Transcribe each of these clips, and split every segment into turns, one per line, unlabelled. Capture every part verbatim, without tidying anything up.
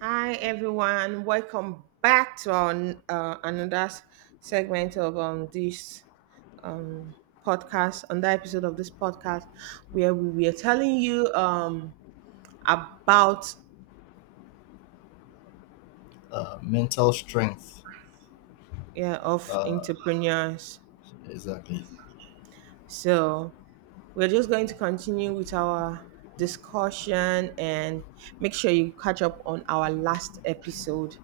Hi, everyone. Welcome back to our uh, another s- segment of um, this podcast, another episode of this podcast, where we were telling you um, about
uh, mental strength.
yeah, of
Uh,
entrepreneurs.
exactly.
So we're just going to continue with our discussion, and make sure you catch up on our last episode.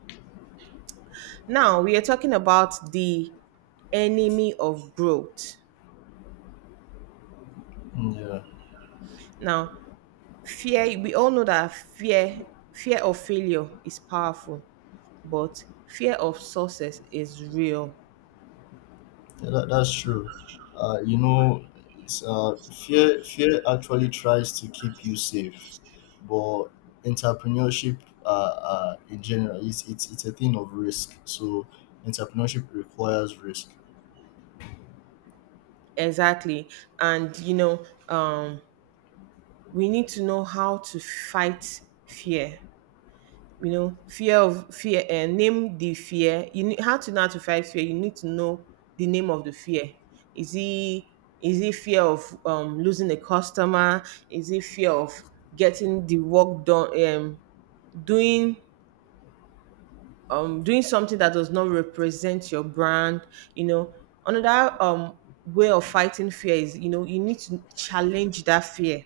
Now we are talking about the enemy of growth.
Yeah,
Now, fear, we all know that fear fear of failure is powerful but fear of success is real.
yeah that, that's true. Uh, you know, it's, uh, fear fear actually tries to keep you safe, but entrepreneurship uh, uh, in general it's, it's it's a thing of risk. So entrepreneurship requires risk.
Exactly. And you know, um we need to know how to fight fear. You know, fear of fear and name the fear. You need how to know how to fight fear. You need to know the name of the fear. Is it is it fear of um, losing a customer? Is it fear of getting the work done, um, doing, um doing something that does not represent your brand? You know, another um way of fighting fear is, you know, you need to challenge that fear.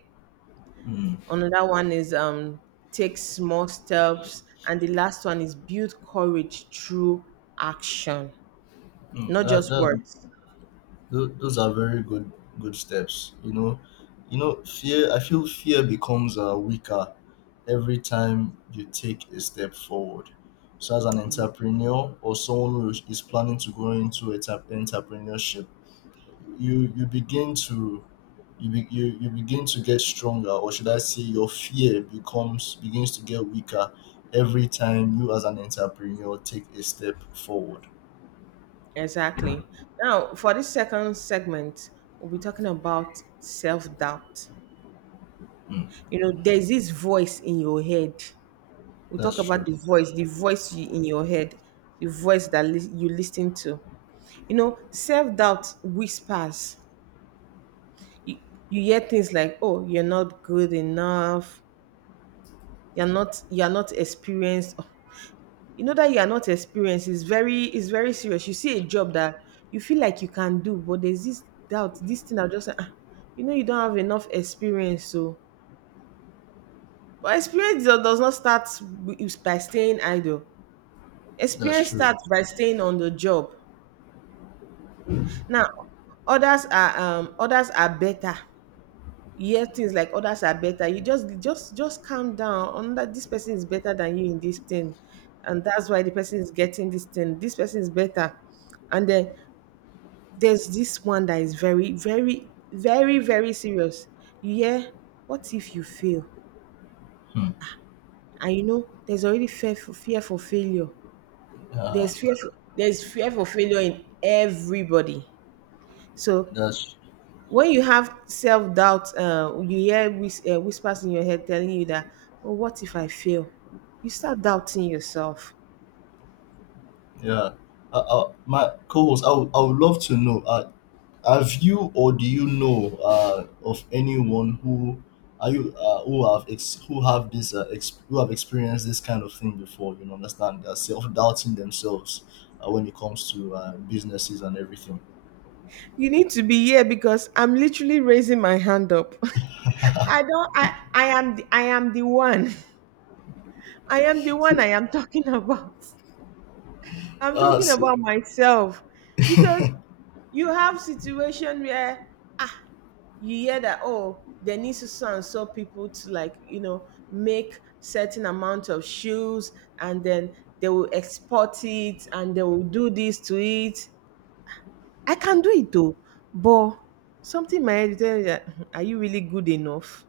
Mm.
Another one is, um take small steps. And the last one is build courage through action,
Mm,
not
that,
just
that
words.
Tho- those are very good good steps, you know, you know fear. I feel fear becomes uh, weaker every time you take a step forward. So as an
Yeah,
entrepreneur or someone who is is planning to go into enter- entrepreneurship, you you begin to you, be, you you begin to get stronger, or should I say your fear becomes begins to get weaker every time you as an entrepreneur take a step forward.
exactly. Now for this second segment, we'll be talking about self-doubt. You know, there's this voice in your head. We talk
That's
about
true.
the voice, the voice you, in your head, the voice that lis- you listen to. You know, self-doubt whispers. you, you hear things like, oh, you're not good enough, you're not you're not experienced. Oh, you know, that you are not experienced is very is very serious. You see a job that you feel like you can do, but there's this doubt, this thing that just say, ah, you know, you don't have enough experience. So, but experience do- does not start wi- by staying idle.
That's
Experience
true.
starts by staying on the job. Now, others are um others are better. You hear things like others are better. You just just just calm down on that. This person is better than you in this thing, and that's why the person is getting this thing. This person is better. And then there's this one that is very, very, very, very serious. You hear, what if you fail?
Hmm.
And you know, there's already fear for fear for failure.
Ah,
There's fear for, there's fear for failure in everybody. So
that's.
when you have self doubt, uh, you hear whis- uh, whispers in your head telling you that, oh, what if I fail? You start doubting yourself.
Yeah. Uh, uh, my co-host, I would, I would love to know, uh, have you or do you know uh, of anyone who are you uh, who have ex- who have this uh, ex- who have experienced this kind of thing before? You know, understand, they're self-doubting themselves uh, when it comes to uh, businesses and everything.
You need to be here because I'm literally raising my hand up. I don't. I. I am. The, I am the one. I am the one.
So,
I am talking about. I'm
uh,
talking
so,
about myself, because you have situation where, ah, you hear that, oh, there needs to so and so people to, like, you know, make certain amount of shoes. And then they will export it, and they will do this to it. I can do it, though. But something in my head tell me that, are you really good enough?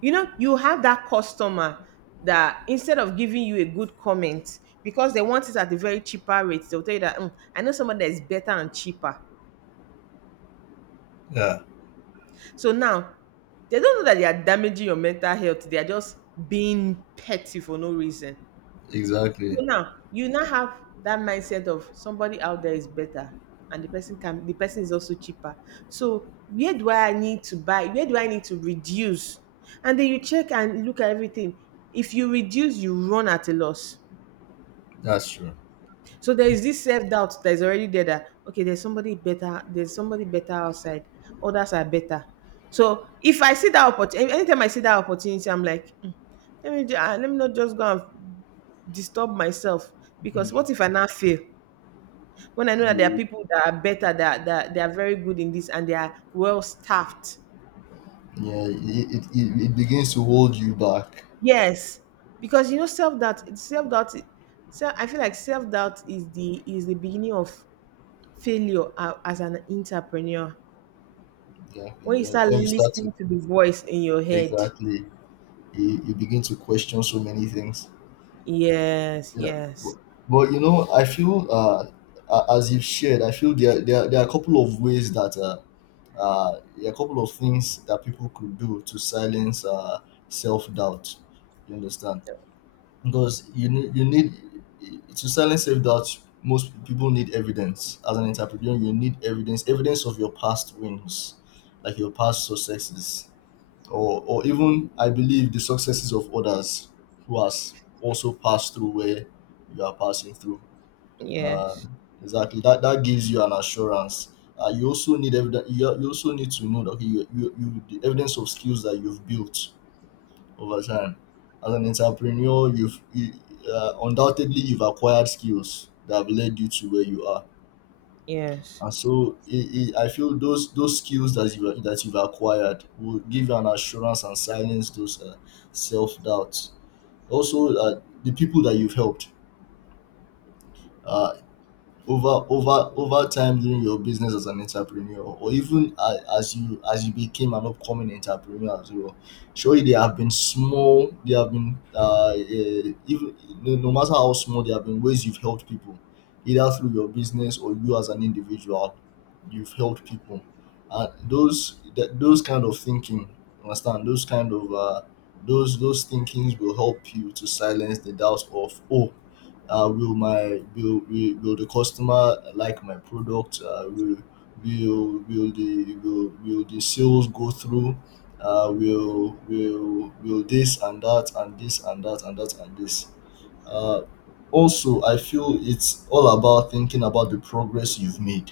You know, you have that customer that, instead of giving you a good comment, because they want it at a very cheaper rate, they'll tell you that, "Hmm, I know someone that is better and cheaper."
yeah,
So now, they don't know that they are damaging your mental health. They are just being petty for no reason. So
exactly.
now you now have that mindset of somebody out there is better, and the person can the person is also cheaper. So where do I need to buy? Where do I need to reduce? And then you check and look at everything. If you reduce, you run at a loss.
That's true.
So there is this self doubt that is already there, that okay, there's somebody better, there's somebody better outside, others are better. So if I see that opportunity, anytime I see that opportunity, I'm like, "Mm, let me ju- ah, let me not just go and disturb myself, because
Mm.
what if I now fail? When I know that there are
You,
people that are better, that that they are very good in this and they are well staffed."
yeah, it, it, it it begins to hold you back.
Yes, because you know, self doubt, self doubt, so I feel like self doubt is the is the beginning of failure, uh, as an entrepreneur,
Exactly.
when you
When,
start
when you start to
listening to the voice in your head.
exactly you, you begin to question so many things.
Yes,
Yeah, but,
yes.
but you know, I feel uh, a- as you've shared, I feel there there, there are a couple of ways that uh, uh, there are a couple of things that people could do to silence uh, self doubt. You understand? Because you need you need to silence self doubt. Most people need evidence. As an entrepreneur, you need evidence evidence of your past wins, like your past successes, or or even I believe the successes of others who has also passed through where you are passing through.
Yes,
Um, exactly, that that gives you an assurance. Uh, you also need evidence. You, you also need to know that okay, you, you, you the evidence of skills that you've built over time. As an entrepreneur, you've you, uh, undoubtedly you've acquired skills that have led you to where you are.
yes.
And so it, it, I feel those those skills that you that you've acquired will give you an assurance and silence those uh, self doubts. Also, uh, the people that you've helped. Uh, over over over time during your business as an entrepreneur, or even a- as you as you became an upcoming entrepreneur as well, surely there have been small there have been uh, eh, even no, no matter how small, there have been ways you've helped people, either through your business or you as an individual, you've helped people. And those that those kind of thinking, understand, those kind of uh, those those thinkings will help you to silence the doubts of, oh, uh, will my will, will will the customer like my product? Uh, will will will the will, will the sales go through? Uh, will will will this and that and this and that and that and this. Uh, also, I feel it's all about thinking about the progress you've made.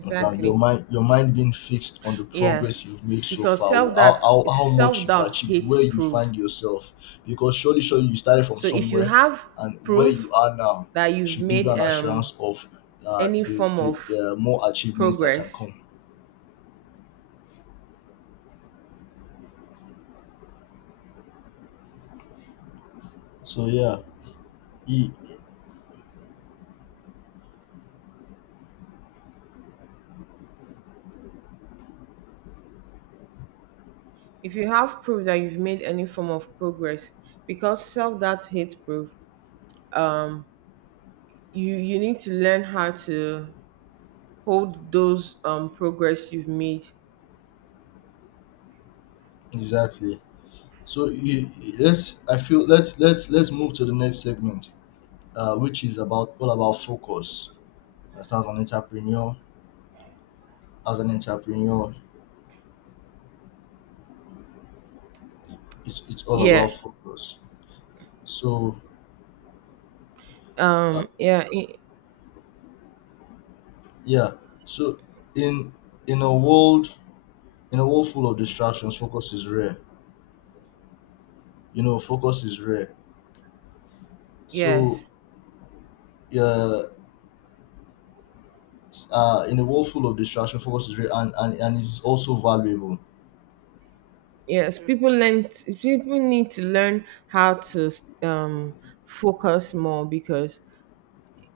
Understand? Your mind, your mind being fixed on the progress
Yes,
you've made so
because
far.
self
how,
that
how, how much
self
you've
doubt
achieved,
hates
where you
proof.
find yourself. Because surely, surely you started from
So if you
somewhere,
have
and where you
proof
are now
that you've
should give you
made,
an
um
assurance of uh,
any
the,
form
the,
of
the uh, more achievements that can
progress.
come. So yeah, e-
If you have proof that you've made any form of progress, because self doubt hates proof. um you you need to learn how to hold those, um progress you've made.
exactly. So e- e- let's, I feel, let's let's let's move to the next segment, uh, which is about all about focus. As an entrepreneur, as an entrepreneur, it's it's all about
Yeah.
focus. So uh,
um yeah I
yeah, so in in a world, in a world full of distractions, focus is rare. You know, focus is rare. So
Yes.
yeah, s- uh, in a world full of distraction, focus is rare, and and, and it is also valuable.
Yes, people learn t- people need to learn how to, um focus more, because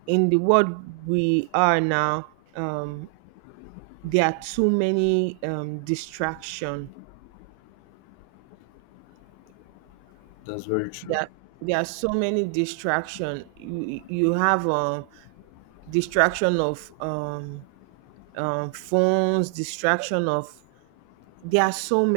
in the world we are now, um there are too many um distraction.
That's very true.
there there are so many distraction. you you have um distraction of um um phones, distraction of, there are so many